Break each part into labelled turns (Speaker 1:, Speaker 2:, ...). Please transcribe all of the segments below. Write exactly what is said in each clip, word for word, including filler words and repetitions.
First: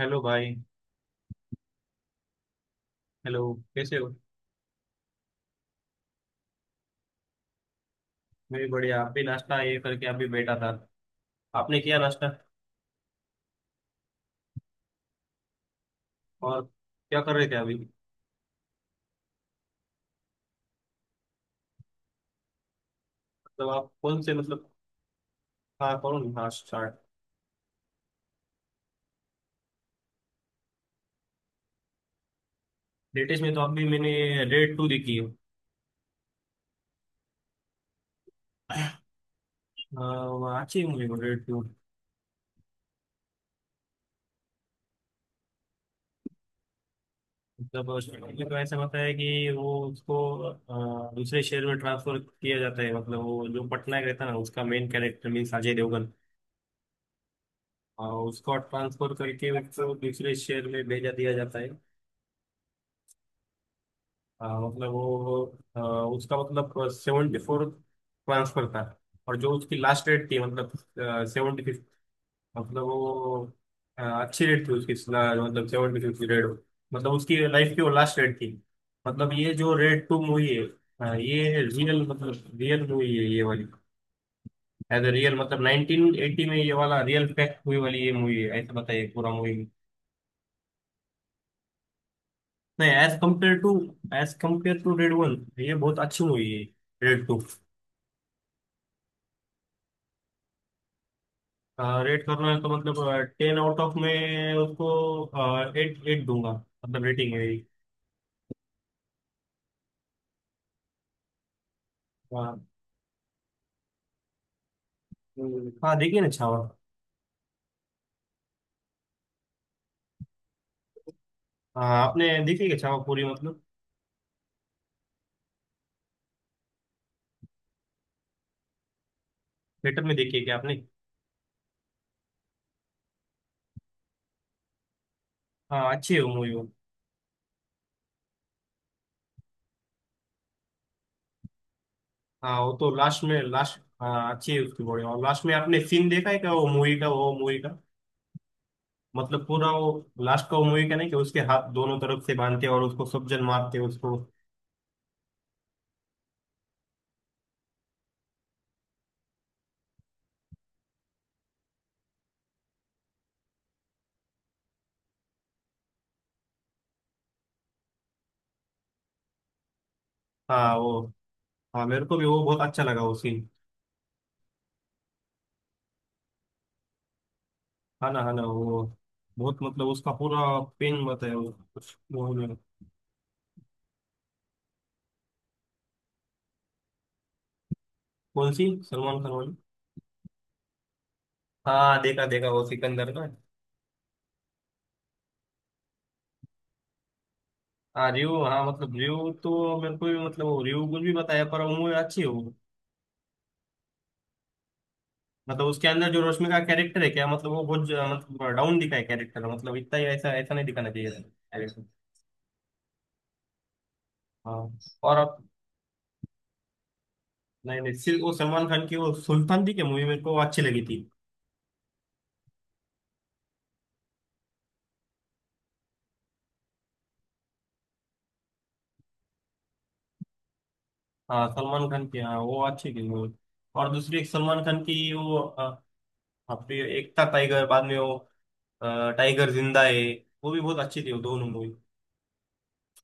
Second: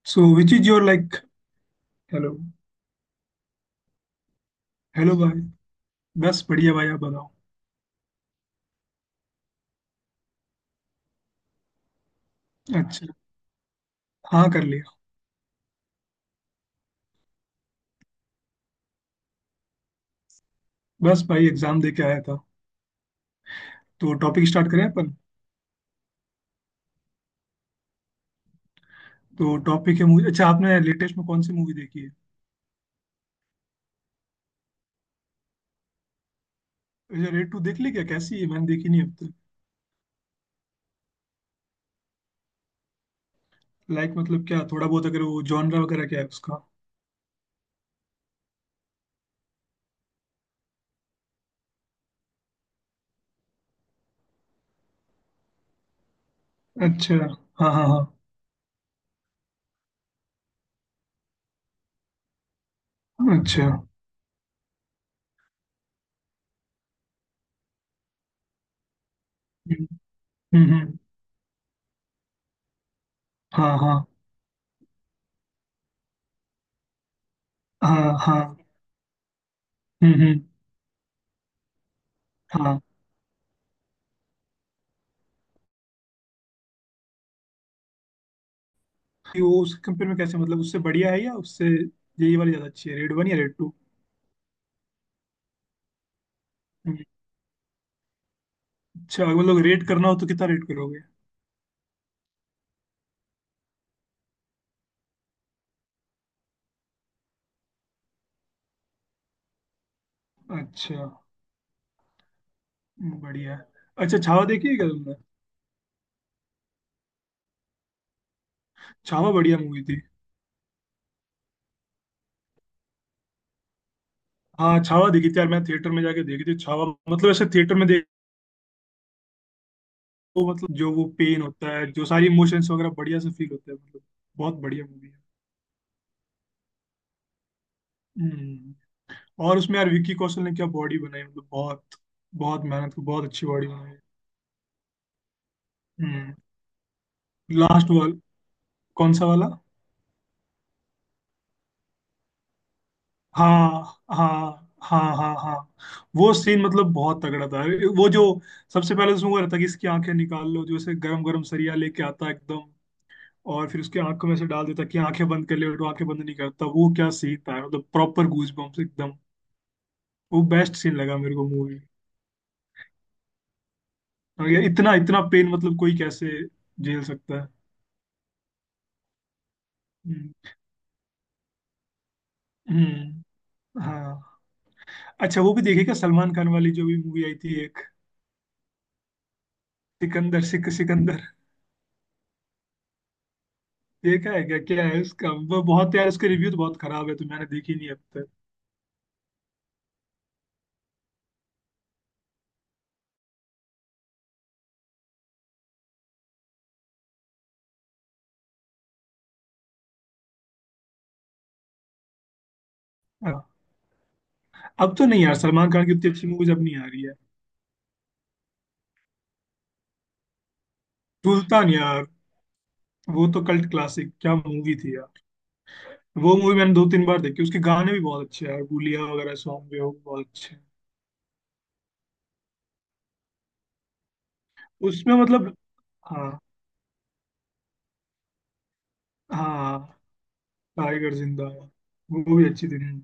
Speaker 1: Hello
Speaker 2: so which
Speaker 1: भाई।
Speaker 2: Is your like. Hello.
Speaker 1: Hello, कैसे हो?
Speaker 2: हेलो भाई। बस बढ़िया भाई, आप बताओ।
Speaker 1: मैं भी बढ़िया, आप भी नाश्ता ये करके आप भी बैठा था। आपने किया नाश्ता?
Speaker 2: अच्छा। हाँ, कर लिया।
Speaker 1: और क्या कर रहे थे अभी?
Speaker 2: बस भाई, एग्जाम दे के आया था।
Speaker 1: मतलब आप
Speaker 2: तो
Speaker 1: कौन से
Speaker 2: टॉपिक
Speaker 1: मतलब।
Speaker 2: स्टार्ट करें अपन?
Speaker 1: हाँ कौन? हाँ स्टार्ट।
Speaker 2: तो टॉपिक है मूवी। अच्छा, आपने लेटेस्ट में कौन सी मूवी देखी?
Speaker 1: लेटेस्ट में तो अभी मैंने रेड टू देखी है।
Speaker 2: है, रेड टू देख ली क्या? कैसी है? मैंने देखी नहीं अब तक।
Speaker 1: हाँ, वो अच्छी मूवी वो रेड टू।
Speaker 2: लाइक मतलब क्या, थोड़ा बहुत अगर वो जॉनरा वगैरह क्या है उसका?
Speaker 1: मतलब उसमें तो ऐसा होता है कि वो उसको अ, दूसरे शहर में ट्रांसफर किया जाता है, मतलब वो जो पटनायक रहता है ना उसका main character means Ajay Devgan.
Speaker 2: अच्छा। हाँ हाँ हाँ।
Speaker 1: अ, उसको ट्रांसफर करके उसको दूसरे शहर में भेजा दिया जाता है।
Speaker 2: अच्छा।
Speaker 1: हाँ मतलब वो अ, उसका मतलब सेवेंटी फोर ट्रांसफर था। और जो उसकी
Speaker 2: हम्म
Speaker 1: लास्ट रेट थी
Speaker 2: हम्म
Speaker 1: मतलब
Speaker 2: हम्म,
Speaker 1: सेवेंटी फिफ्थ। मतलब वो
Speaker 2: हाँ
Speaker 1: अ,
Speaker 2: हाँ
Speaker 1: अच्छी रेट थी उसकी ला- मतलब सेवेंटी फिफ्थ रेट, मतलब उसकी लाइफ की वो
Speaker 2: हाँ
Speaker 1: लास्ट रेट थी।
Speaker 2: हाँ।
Speaker 1: मतलब ये जो रेड
Speaker 2: हम्म
Speaker 1: टू
Speaker 2: हम्म।
Speaker 1: मूवी है अ, ये रियल मतलब
Speaker 2: हाँ।
Speaker 1: रियल मूवी है ये वाली। एज ए रियल मतलब नाइनटीन एटी में ये वाला रियल फैक्ट हुई वाली ये मूवी है, ऐसा बताइए पूरा
Speaker 2: वो
Speaker 1: मूवी।
Speaker 2: उसके कंपेयर में कैसे, मतलब उससे बढ़िया है या उससे यही वाली ज्यादा
Speaker 1: नहीं
Speaker 2: अच्छी है, रेड
Speaker 1: एज
Speaker 2: वन या Raid
Speaker 1: compare to,
Speaker 2: two?
Speaker 1: As compare to Raid one ये बहुत अच्छी मूवी है, रेड टू।
Speaker 2: अच्छा, अगर लोग रेट करना हो तो कितना रेट करोगे?
Speaker 1: रेट करना है तो मतलब टेन आउट ऑफ में उसको एट एट दूंगा, मतलब रेटिंग है मेरी।
Speaker 2: अच्छा।
Speaker 1: हाँ।
Speaker 2: बढ़िया। अच्छा, छावा देखी है क्या तुमने?
Speaker 1: हम्म, हाँ, देखिए ना छावा।
Speaker 2: छावा बढ़िया मूवी थी।
Speaker 1: हाँ आपने देखी क्या छावा पूरी मतलब?
Speaker 2: हाँ, छावा देखी थी यार, मैं थिएटर में जाके देखी थी छावा, मतलब ऐसे थिएटर में देखो।
Speaker 1: थिएटर में देखी है क्या आपने?
Speaker 2: मतलब जो वो पेन होता है, जो सारी इमोशंस वगैरह बढ़िया से फील होते हैं मतलब। बहुत बढ़िया मूवी है।
Speaker 1: हाँ अच्छी है वो मूवी वो।
Speaker 2: हम्म। और उसमें यार विक्की कौशल ने क्या बॉडी बनाई, मतलब बहुत
Speaker 1: हाँ
Speaker 2: बहुत
Speaker 1: वो तो
Speaker 2: मेहनत की,
Speaker 1: लास्ट
Speaker 2: बहुत
Speaker 1: में
Speaker 2: अच्छी बॉडी
Speaker 1: लास्ट
Speaker 2: बनाई है।
Speaker 1: हाँ अच्छी है उसकी बॉडी, और लास्ट में आपने सीन देखा
Speaker 2: हम्म।
Speaker 1: है क्या वो मूवी का वो मूवी का?
Speaker 2: लास्ट वाल, कौन सा
Speaker 1: मतलब
Speaker 2: वाला?
Speaker 1: पूरा वो लास्ट का वो मूवी का, नहीं कि उसके हाथ दोनों तरफ से बांधते और उसको सब जन मारते
Speaker 2: हाँ
Speaker 1: उसको।
Speaker 2: हाँ हाँ हाँ हाँ। वो सीन मतलब बहुत तगड़ा था। वो जो सबसे पहले तो उसमें वो रहता कि इसकी आंखें निकाल लो, जो ऐसे गरम गरम सरिया लेके आता है एकदम। और फिर उसकी आंखों में से डाल देता कि आंखें बंद कर ले, और वो आंखें बंद नहीं करता। वो क्या सीन था, मतलब प्रॉपर गूज बम्प्स एकदम। वो
Speaker 1: हाँ
Speaker 2: बेस्ट सीन
Speaker 1: वो,
Speaker 2: लगा मेरे को मूवी।
Speaker 1: हाँ मेरे को भी वो बहुत अच्छा लगा वो सीन।
Speaker 2: और ये इतना इतना पेन मतलब कोई कैसे झेल सकता है?
Speaker 1: हाँ ना हाँ ना वो बहुत मतलब उसका
Speaker 2: हम्म
Speaker 1: पूरा पेन मत है वो कुछ वो नहीं।
Speaker 2: हम्म, हाँ। अच्छा, वो भी देखेगा सलमान खान वाली जो भी मूवी आई थी एक,
Speaker 1: कौन सी सलमान खान वाली?
Speaker 2: सिकंदर, सिक सिकंदर।
Speaker 1: हाँ देखा देखा वो सिकंदर ना।
Speaker 2: देखा है क्या, क्या है उसका? वो बहुत यार, उसके रिव्यू तो बहुत खराब है, तो मैंने देखी नहीं अब
Speaker 1: हाँ
Speaker 2: तक।
Speaker 1: रिव्यू हाँ मतलब रिव्यू तो मेरे को भी मतलब वो रिव्यू कुछ भी बताया पर वो मूवी अच्छी है वो। मतलब उसके अंदर जो रश्मि का कैरेक्टर है क्या मतलब वो बहुत ज- मतलब डाउन दिखा है कैरेक्टर, मतलब इतना ही ऐसा ऐसा नहीं दिखाना चाहिए था character।
Speaker 2: हाँ।
Speaker 1: हाँ
Speaker 2: अब तो
Speaker 1: और
Speaker 2: नहीं यार,
Speaker 1: अब
Speaker 2: सलमान खान की उतनी अच्छी मूवीज अब नहीं आ रही है।
Speaker 1: नहीं, नहीं सिर्फ वो सलमान खान की वो सुल्तान थी क्या मूवी, मेरे को वो अच्छी लगी थी।
Speaker 2: सुल्तान यार, वो तो कल्ट क्लासिक क्या मूवी थी यार। वो मूवी मैंने दो तीन बार देखी, उसके गाने भी बहुत अच्छे हैं यार, गुलिया वगैरह सॉन्ग भी हो बहुत अच्छे हैं।
Speaker 1: हाँ सलमान खान की हाँ वो अच्छी थी मूवी। और दूसरी एक सलमान खान की
Speaker 2: उसमें
Speaker 1: वो
Speaker 2: मतलब,
Speaker 1: हाँ,
Speaker 2: हाँ।
Speaker 1: हाँ फिर एक था टाइगर बाद में वो अ, टाइगर जिंदा
Speaker 2: हाँ,
Speaker 1: है, वो भी बहुत अच्छी थी
Speaker 2: टाइगर
Speaker 1: वो दोनों
Speaker 2: जिंदा है,
Speaker 1: मूवी।
Speaker 2: वो भी अच्छी थी। हम्म।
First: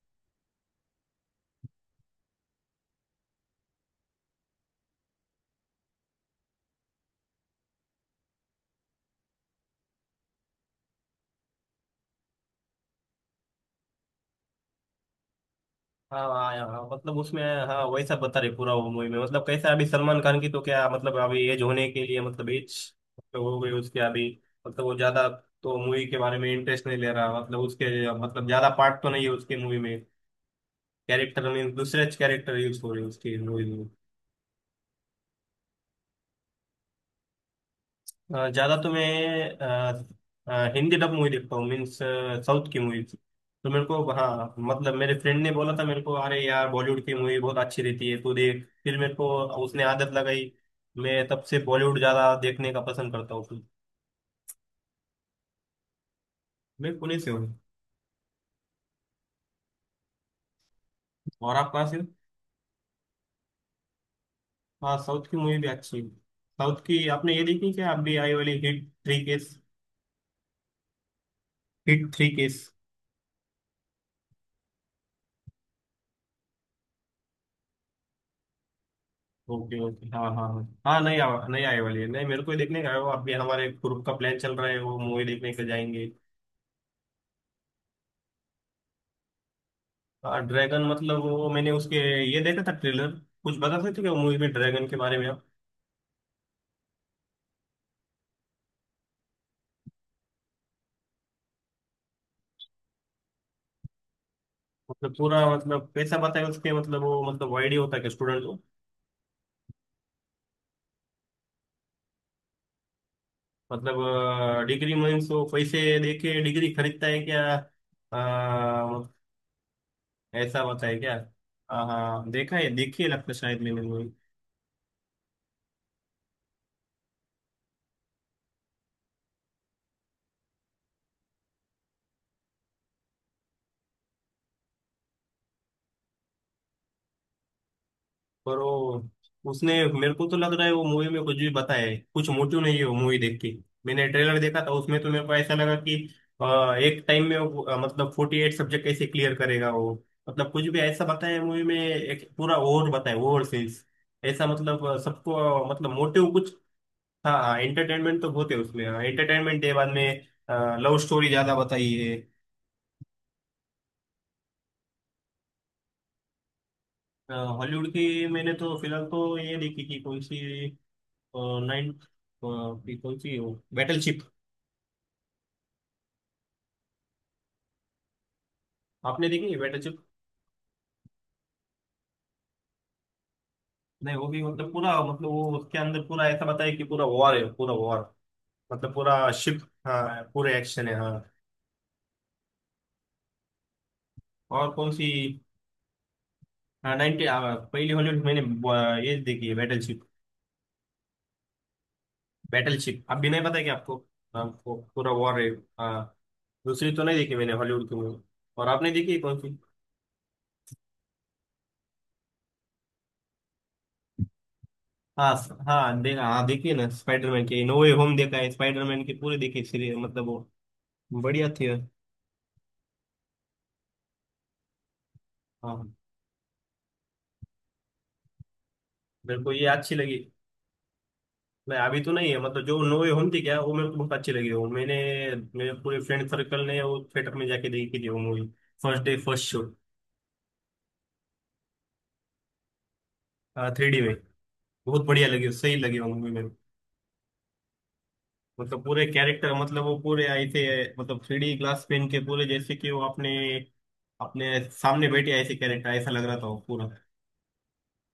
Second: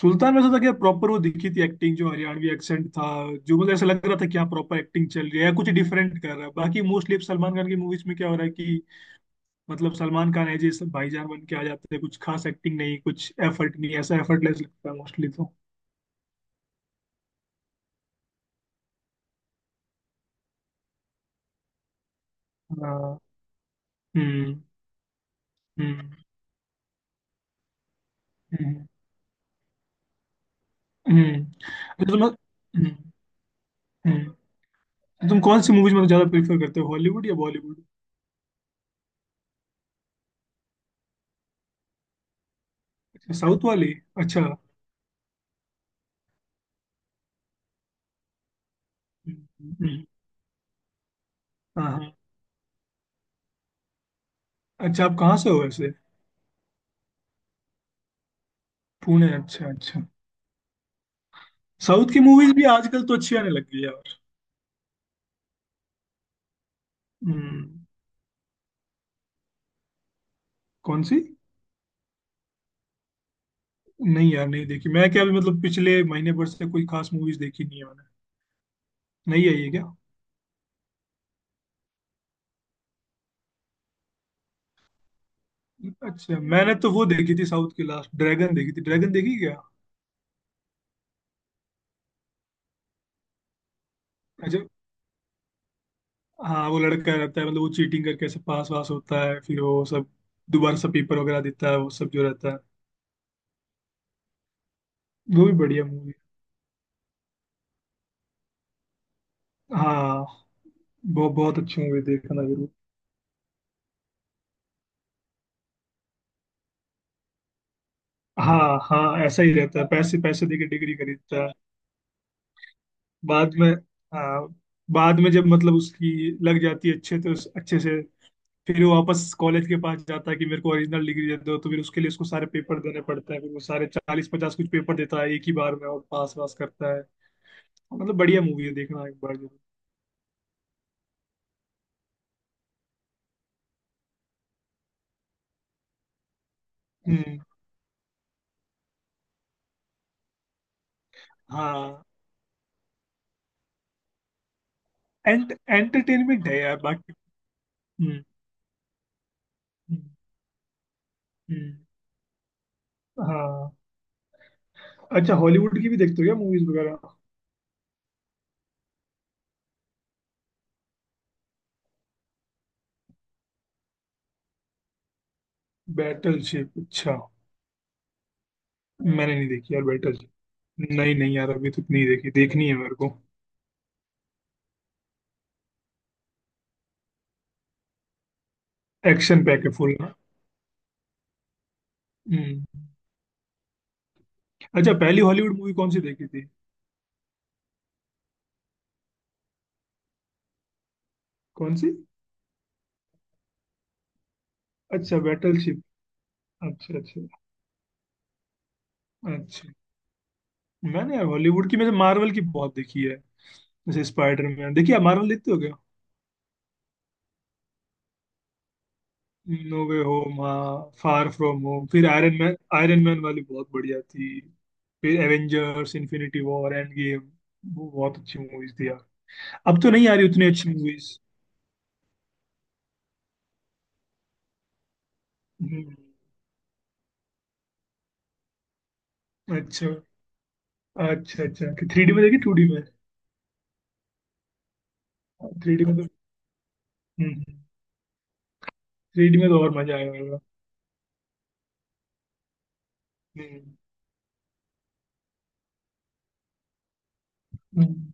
Speaker 2: सुल्तान में ऐसा था क्या, प्रॉपर वो दिखी थी एक्टिंग, जो हरियाणवी एक्सेंट था, जो मतलब ऐसा लग रहा था क्या, प्रॉपर एक्टिंग चल रही है या कुछ डिफरेंट कर रहा है? बाकी मोस्टली सलमान खान की मूवीज में क्या हो रहा है कि मतलब सलमान खान है जैसे, भाईजान बन के आ जाते हैं, कुछ खास एक्टिंग नहीं, कुछ एफर्ट नहीं, ऐसा एफर्टलेस लगता है मोस्टली तो।
Speaker 1: हाँ हाँ हाँ, हाँ, मतलब उसमें हाँ वैसा बता रहे पूरा वो मूवी में मतलब कैसा अभी सलमान खान की तो क्या मतलब अभी एज होने के लिए मतलब एज
Speaker 2: हाँ,
Speaker 1: तो हो गई उसके अभी।
Speaker 2: हम्म
Speaker 1: मतलब वो ज्यादा तो मूवी
Speaker 2: हम्म
Speaker 1: के बारे में इंटरेस्ट नहीं ले रहा, मतलब उसके मतलब ज्यादा
Speaker 2: हम्म।
Speaker 1: पार्ट तो नहीं है उसके मूवी में।
Speaker 2: हम्म।
Speaker 1: कैरेक्टर मीन दूसरे
Speaker 2: अच्छा, तो तुम,
Speaker 1: कैरेक्टर यूज
Speaker 2: हम्म,
Speaker 1: हो रहे हैं उसकी मूवी में।
Speaker 2: हम्म। तो तुम कौन सी मूवीज मतलब ज्यादा प्रेफर करते हो, हॉलीवुड या बॉलीवुड?
Speaker 1: अ, ज्यादा तो मैं अ, अ, हिंदी डब मूवी देखता हूँ मीन्स। साउथ की मूवी
Speaker 2: अच्छा, साउथ
Speaker 1: तो मेरे
Speaker 2: वाली।
Speaker 1: को
Speaker 2: अच्छा,
Speaker 1: हाँ
Speaker 2: हम्म,
Speaker 1: मतलब मेरे फ्रेंड ने बोला था मेरे को, अरे यार बॉलीवुड की मूवी बहुत अच्छी रहती है तू देख, फिर मेरे को
Speaker 2: हम्म,
Speaker 1: उसने
Speaker 2: हम्म।
Speaker 1: आदत लगाई। मैं तब से
Speaker 2: हाँ
Speaker 1: बॉलीवुड
Speaker 2: हाँ।
Speaker 1: ज्यादा देखने का पसंद करता हूँ फिर।
Speaker 2: अच्छा, आप कहाँ से हो वैसे?
Speaker 1: मैं पुणे से हूँ।
Speaker 2: पुणे, अच्छा अच्छा।
Speaker 1: और आप कहाँ से हो?
Speaker 2: साउथ की मूवीज भी आजकल तो अच्छी आने लग गई है यार।
Speaker 1: हाँ साउथ की मूवी भी अच्छी है। साउथ की आपने ये देखी
Speaker 2: हम्म।
Speaker 1: क्या आप भी आई वाली हिट थ्री केस?
Speaker 2: कौन सी?
Speaker 1: HIT three case.
Speaker 2: नहीं यार, नहीं देखी मैं क्या, अभी मतलब पिछले महीने भर से कोई खास मूवीज देखी नहीं है मैंने। नहीं आई है
Speaker 1: ओके
Speaker 2: क्या?
Speaker 1: ओके, हाँ हाँ हाँ हाँ, नहीं आ, नहीं आई वाली है, नहीं मेरे को ही देखने का है वो, अभी हमारे ग्रुप का प्लान चल रहा है वो मूवी देखने के लिए जाएंगे।
Speaker 2: अच्छा, मैंने तो वो देखी थी साउथ की लास्ट, ड्रैगन देखी थी। ड्रैगन देखी क्या?
Speaker 1: हाँ ड्रैगन मतलब वो मैंने उसके ये देखा था ट्रेलर। कुछ बता सकते हो क्या मूवी में
Speaker 2: अच्छा।
Speaker 1: ड्रैगन के बारे में आप?
Speaker 2: हाँ, वो लड़का रहता है मतलब, वो चीटिंग करके ऐसे पास वास होता है, फिर वो सब दोबारा से पेपर वगैरह देता है, वो सब जो रहता है।
Speaker 1: मतलब पूरा
Speaker 2: वो भी बढ़िया
Speaker 1: मतलब
Speaker 2: मूवी।
Speaker 1: पैसा बताया उसके मतलब वो मतलब वाइड ही होता है कि स्टूडेंट को।
Speaker 2: हाँ, बहुत बहुत अच्छी मूवी, देखना जरूर।
Speaker 1: मतलब डिग्री मीन्स वो पैसे दे के डिग्री खरीदता है क्या? आ,
Speaker 2: हाँ हाँ, ऐसा ही रहता है, पैसे पैसे
Speaker 1: ऐसा
Speaker 2: देके
Speaker 1: होता
Speaker 2: डिग्री
Speaker 1: है क्या?
Speaker 2: खरीदता है।
Speaker 1: हाँ हाँ, देखा है देखी है लगता है
Speaker 2: बाद
Speaker 1: शायद
Speaker 2: में,
Speaker 1: मैंने।
Speaker 2: हाँ, बाद में जब मतलब उसकी लग जाती है अच्छे, तो उस- अच्छे से फिर वो वापस कॉलेज के पास जाता है कि मेरे को ओरिजिनल डिग्री दे दो, तो फिर उसके लिए उसको सारे पेपर देने पड़ते हैं। फिर वो सारे चालीस पचास कुछ पेपर देता है एक ही बार में और पास वास करता है। मतलब बढ़िया
Speaker 1: पर
Speaker 2: मूवी है, देखना
Speaker 1: वो
Speaker 2: एक बार जरूर।
Speaker 1: उसने, मेरे को तो लग रहा है वो मूवी में कुछ भी बताया, कुछ मोटिव नहीं है वो मूवी देख के। मैंने ट्रेलर देखा था उसमें तो मेरे को ऐसा लगा कि अ, एक टाइम में
Speaker 2: हम्म।
Speaker 1: वो, अ, मतलब फोर्टी एट सब्जेक्ट कैसे क्लियर करेगा वो? मतलब कुछ भी ऐसा बताया मूवी में,
Speaker 2: हाँ,
Speaker 1: एक पूरा ओवर बताया ओवर सेल्स। ऐसा मतलब अ, सबको
Speaker 2: एंट
Speaker 1: अ, मतलब मोटिव
Speaker 2: एंटरटेनमेंट
Speaker 1: कुछ।
Speaker 2: है यार बाकी।
Speaker 1: हाँ एंटरटेनमेंट
Speaker 2: हम्म
Speaker 1: तो बहुत है उसमें, एंटरटेनमेंट है बाद
Speaker 2: हम्म
Speaker 1: में लव स्टोरी ज्यादा
Speaker 2: हम्म,
Speaker 1: बताई है।
Speaker 2: हाँ। अच्छा, हॉलीवुड की भी देखते हो क्या मूवीज वगैरह?
Speaker 1: हॉलीवुड की, मैंने तो फिलहाल तो ये देखी कि कौन सी नाइन पीपल की वो बैटलशिप।
Speaker 2: बैटलशिप, अच्छा।
Speaker 1: आपने
Speaker 2: मैंने नहीं
Speaker 1: देखी है
Speaker 2: देखी यार
Speaker 1: बैटलशिप?
Speaker 2: बैटलशिप। नहीं नहीं यार, अभी तक नहीं देखी, देखनी है मेरे को।
Speaker 1: नहीं वो भी मतलब पूरा मतलब वो उसके अंदर पूरा ऐसा बताया कि पूरा वॉर है पूरा वॉर, मतलब पूरा
Speaker 2: एक्शन
Speaker 1: शिप।
Speaker 2: पैक है फुल ना।
Speaker 1: हाँ पूरे एक्शन है हाँ।
Speaker 2: हम्म।
Speaker 1: और कौन
Speaker 2: अच्छा,
Speaker 1: सी?
Speaker 2: पहली हॉलीवुड मूवी कौन सी देखी थी?
Speaker 1: हाँ नाइंटी आ, पहली हॉलीवुड मैंने आ, ये देखी है बैटलशिप।
Speaker 2: कौन सी?
Speaker 1: बैटलशिप, अब भी नहीं पता है कि आपको? आपको पूरा
Speaker 2: अच्छा,
Speaker 1: वॉर है।
Speaker 2: बैटलशिप।
Speaker 1: हाँ। दूसरी
Speaker 2: अच्छा
Speaker 1: तो नहीं
Speaker 2: अच्छा।
Speaker 1: देखी मैंने हॉलीवुड की मूवी। और आपने देखी है कौन सी?
Speaker 2: अच्छा, मैंने यार हॉलीवुड की में मार्वल की बहुत देखी है, जैसे स्पाइडरमैन। देखिए, आप मार्वल
Speaker 1: हाँ स-
Speaker 2: देखते हो क्या?
Speaker 1: हाँ देखा हाँ देखिए ना स्पाइडरमैन की नो वे होम देखा है, स्पाइडरमैन की पूरी देखी
Speaker 2: नो
Speaker 1: सीरीज
Speaker 2: वे
Speaker 1: मतलब
Speaker 2: होम,
Speaker 1: वो।
Speaker 2: हाँ, फार
Speaker 1: बढ़िया
Speaker 2: फ्रॉम
Speaker 1: थी।
Speaker 2: होम, फिर आयरन मैन, आयरन मैन वाली बहुत बढ़िया थी। फिर
Speaker 1: हाँ
Speaker 2: Avengers Infinity War, Endgame, वो बहुत अच्छी मूवीज थी यार।
Speaker 1: मेरे को ये
Speaker 2: अब तो
Speaker 1: अच्छी
Speaker 2: नहीं आ
Speaker 1: लगी।
Speaker 2: रही उतनी अच्छी मूवीज।
Speaker 1: मैं अभी तो नहीं है मतलब जो नोवे होम थी क्या वो मेरे को बहुत अच्छी लगी वो, मैंने, मेरे पूरे फ्रेंड सर्कल ने वो थिएटर में जाके देखी थी वो movie first day first show.
Speaker 2: अच्छा अच्छा। अच्छा, थ्री डी में देखी टू डी में?
Speaker 1: थ्री डी में। बहुत बढ़िया लगी सही
Speaker 2: थ्री डी में
Speaker 1: लगी
Speaker 2: तो,
Speaker 1: वो मूवी मेरे को। मतलब पूरे
Speaker 2: थ्री डी में
Speaker 1: कैरेक्टर
Speaker 2: तो और
Speaker 1: मतलब
Speaker 2: मजा
Speaker 1: वो पूरे
Speaker 2: आएगा।
Speaker 1: आए थे। मतलब थ्री डी ग्लास पेन के पूरे जैसे कि वो अपने
Speaker 2: हम्म,
Speaker 1: अपने सामने बैठे ऐसे कैरेक्टर ऐसा लग रहा था वो पूरा।
Speaker 2: हम्म।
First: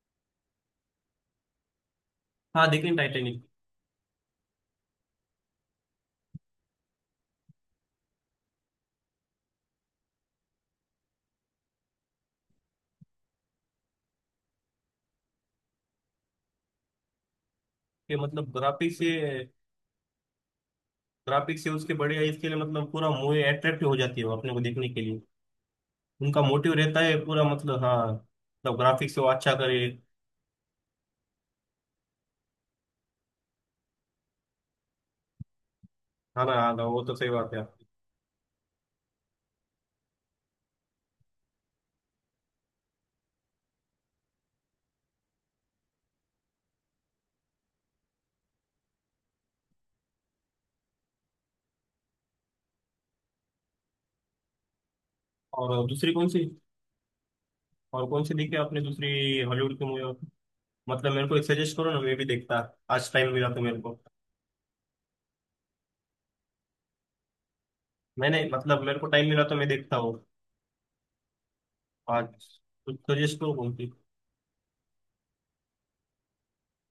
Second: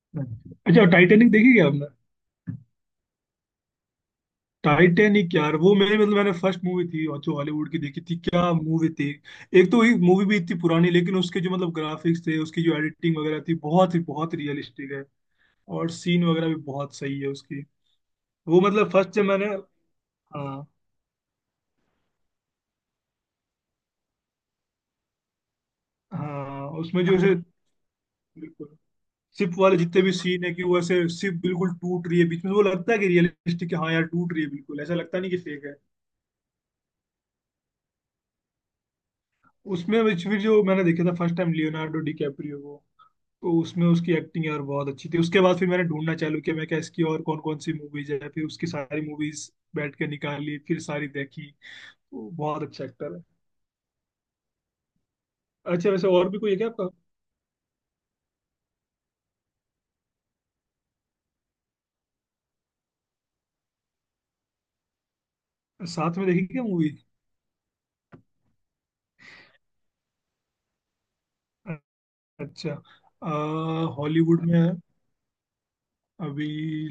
Speaker 2: हम्म। अच्छा, टाइटेनिक देखी क्या?
Speaker 1: हाँ लेकिन टाइटेनिक
Speaker 2: टाइटैनिक यार, वो मेरी मतलब, मैंने फर्स्ट मूवी थी और जो हॉलीवुड की देखी थी क्या मूवी थी। एक तो ये मूवी भी इतनी पुरानी, लेकिन उसके जो मतलब ग्राफिक्स थे, उसकी जो एडिटिंग वगैरह थी, बहुत ही बहुत रियलिस्टिक है। और सीन वगैरह भी बहुत सही है उसकी।
Speaker 1: के मतलब
Speaker 2: वो मतलब
Speaker 1: ग्राफिक्स
Speaker 2: फर्स्ट
Speaker 1: से,
Speaker 2: जब मैंने, हाँ।
Speaker 1: ग्राफिक्स से उसके बढ़िया इसके लिए मतलब पूरा मूवी अट्रैक्टिव हो जाती है वो अपने को देखने के लिए। उनका
Speaker 2: हाँ
Speaker 1: मोटिव रहता
Speaker 2: उसमें जो
Speaker 1: है
Speaker 2: ऐसे
Speaker 1: पूरा मतलब हाँ
Speaker 2: बिल्कुल
Speaker 1: मतलब ग्राफिक्स वो
Speaker 2: शिप
Speaker 1: अच्छा
Speaker 2: वाले
Speaker 1: करे।
Speaker 2: जितने भी सीन है कि वो ऐसे शिप बिल्कुल टूट रही है बीच में, तो वो लगता है कि रियलिस्टिक है, हाँ यार टूट रही है बिल्कुल, ऐसा लगता नहीं कि फेक है।
Speaker 1: है ना हाँ ना, वो तो सही बात है।
Speaker 2: उसमें which भी जो मैंने देखा था फर्स्ट टाइम, लियोनार्डो डिकैप्रियो को, तो उसमें उसकी एक्टिंग यार बहुत अच्छी थी। उसके बाद फिर मैंने ढूंढना चालू किया मैं क्या, इसकी और कौन कौन सी मूवीज है, फिर उसकी सारी मूवीज बैठ के निकाल ली, फिर सारी देखी। वो बहुत अच्छा एक्टर है।
Speaker 1: और
Speaker 2: अच्छा, वैसे
Speaker 1: दूसरी कौन
Speaker 2: और भी
Speaker 1: सी?
Speaker 2: कोई है क्या आपका
Speaker 1: और कौन सी देखी आपने दूसरी हॉलीवुड की मूवी? मतलब मेरे को एक सजेस्ट करो ना, मैं भी देखता आज टाइम मिला तो मेरे को।
Speaker 2: साथ में, देखी क्या मूवी?
Speaker 1: मैंने मतलब मेरे को टाइम मिला तो मैं देखता हूँ आज।
Speaker 2: अच्छा,
Speaker 1: कुछ सजेस्ट करो कौन सी।
Speaker 2: हॉलीवुड में है अभी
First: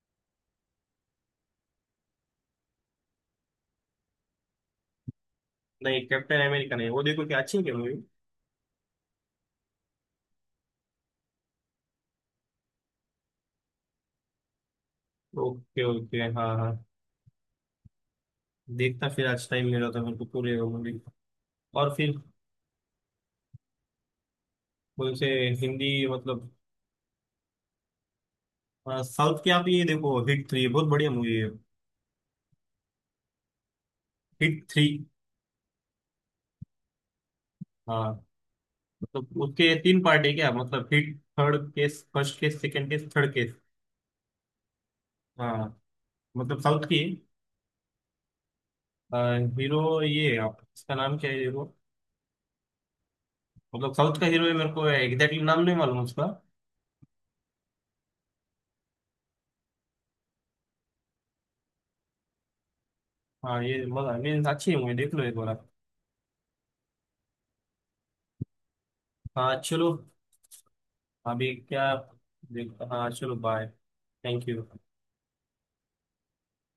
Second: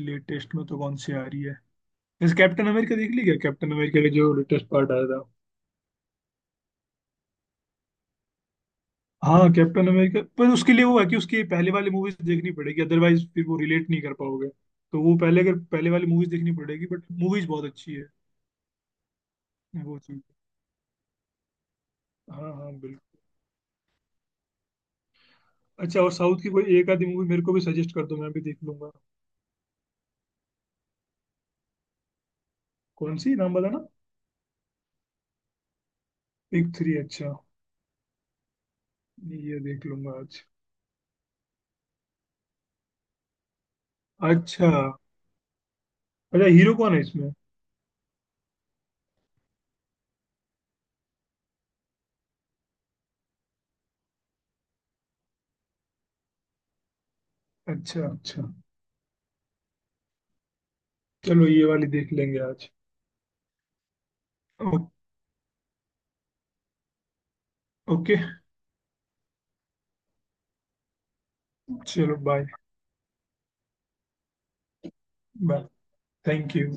Speaker 2: लेटेस्ट में तो कौन सी आ रही है? जैसे कैप्टन अमेरिका, देख ली क्या कैप्टन अमेरिका का जो लेटेस्ट पार्ट आया था?
Speaker 1: नहीं कैप्टन अमेरिका नहीं, वो देखो क्या अच्छी है क्या मूवी?
Speaker 2: हाँ कैप्टन अमेरिका, पर उसके लिए वो है कि उसकी पहले वाली मूवीज देखनी पड़ेगी, अदरवाइज फिर वो रिलेट नहीं कर पाओगे। तो वो पहले, अगर
Speaker 1: ओके
Speaker 2: पहले वाली
Speaker 1: ओके
Speaker 2: मूवीज
Speaker 1: हाँ
Speaker 2: देखनी
Speaker 1: हाँ,
Speaker 2: पड़ेगी, बट मूवीज बहुत अच्छी है।
Speaker 1: देखता फिर आज टाइम मिला
Speaker 2: वो
Speaker 1: तो मेरे
Speaker 2: चीज,
Speaker 1: को पूरे मूवी। और फिर
Speaker 2: हाँ हाँ बिल्कुल।
Speaker 1: कौन से हिंदी
Speaker 2: अच्छा, और साउथ
Speaker 1: मतलब,
Speaker 2: की कोई एक आधी मूवी मेरे को भी सजेस्ट कर दो, मैं भी देख लूंगा।
Speaker 1: अ, साउथ की आप ये देखो हिट थ्री बहुत बढ़िया मूवी है।
Speaker 2: कौन सी, नाम बताना।
Speaker 1: HIT three.
Speaker 2: बिग थ्री, अच्छा।
Speaker 1: हाँ। मतलब
Speaker 2: ये
Speaker 1: उसके
Speaker 2: देख
Speaker 1: तीन
Speaker 2: लूंगा
Speaker 1: पार्ट है
Speaker 2: आज।
Speaker 1: क्या, मतलब HIT third case first case second case third case.
Speaker 2: अच्छा।
Speaker 1: हाँ।
Speaker 2: अच्छा,
Speaker 1: मतलब
Speaker 2: हीरो
Speaker 1: साउथ
Speaker 2: कौन
Speaker 1: की,
Speaker 2: है इसमें?
Speaker 1: हीरो ये है, आप इसका नाम क्या है हीरो। मतलब साउथ का हीरो है, मेरे को एग्जैक्टली नाम नहीं मालूम उसका।
Speaker 2: अच्छा अच्छा, चलो ये वाली देख लेंगे आज।
Speaker 1: हाँ ये मजा मीन्स अच्छी है
Speaker 2: ओ,
Speaker 1: मुझे, देख लो एक बार आप।
Speaker 2: ओके।
Speaker 1: हाँ चलो। अभी क्या?
Speaker 2: चलो बाय।
Speaker 1: देख हाँ चलो bye. Thank you.
Speaker 2: Bye. Thank you.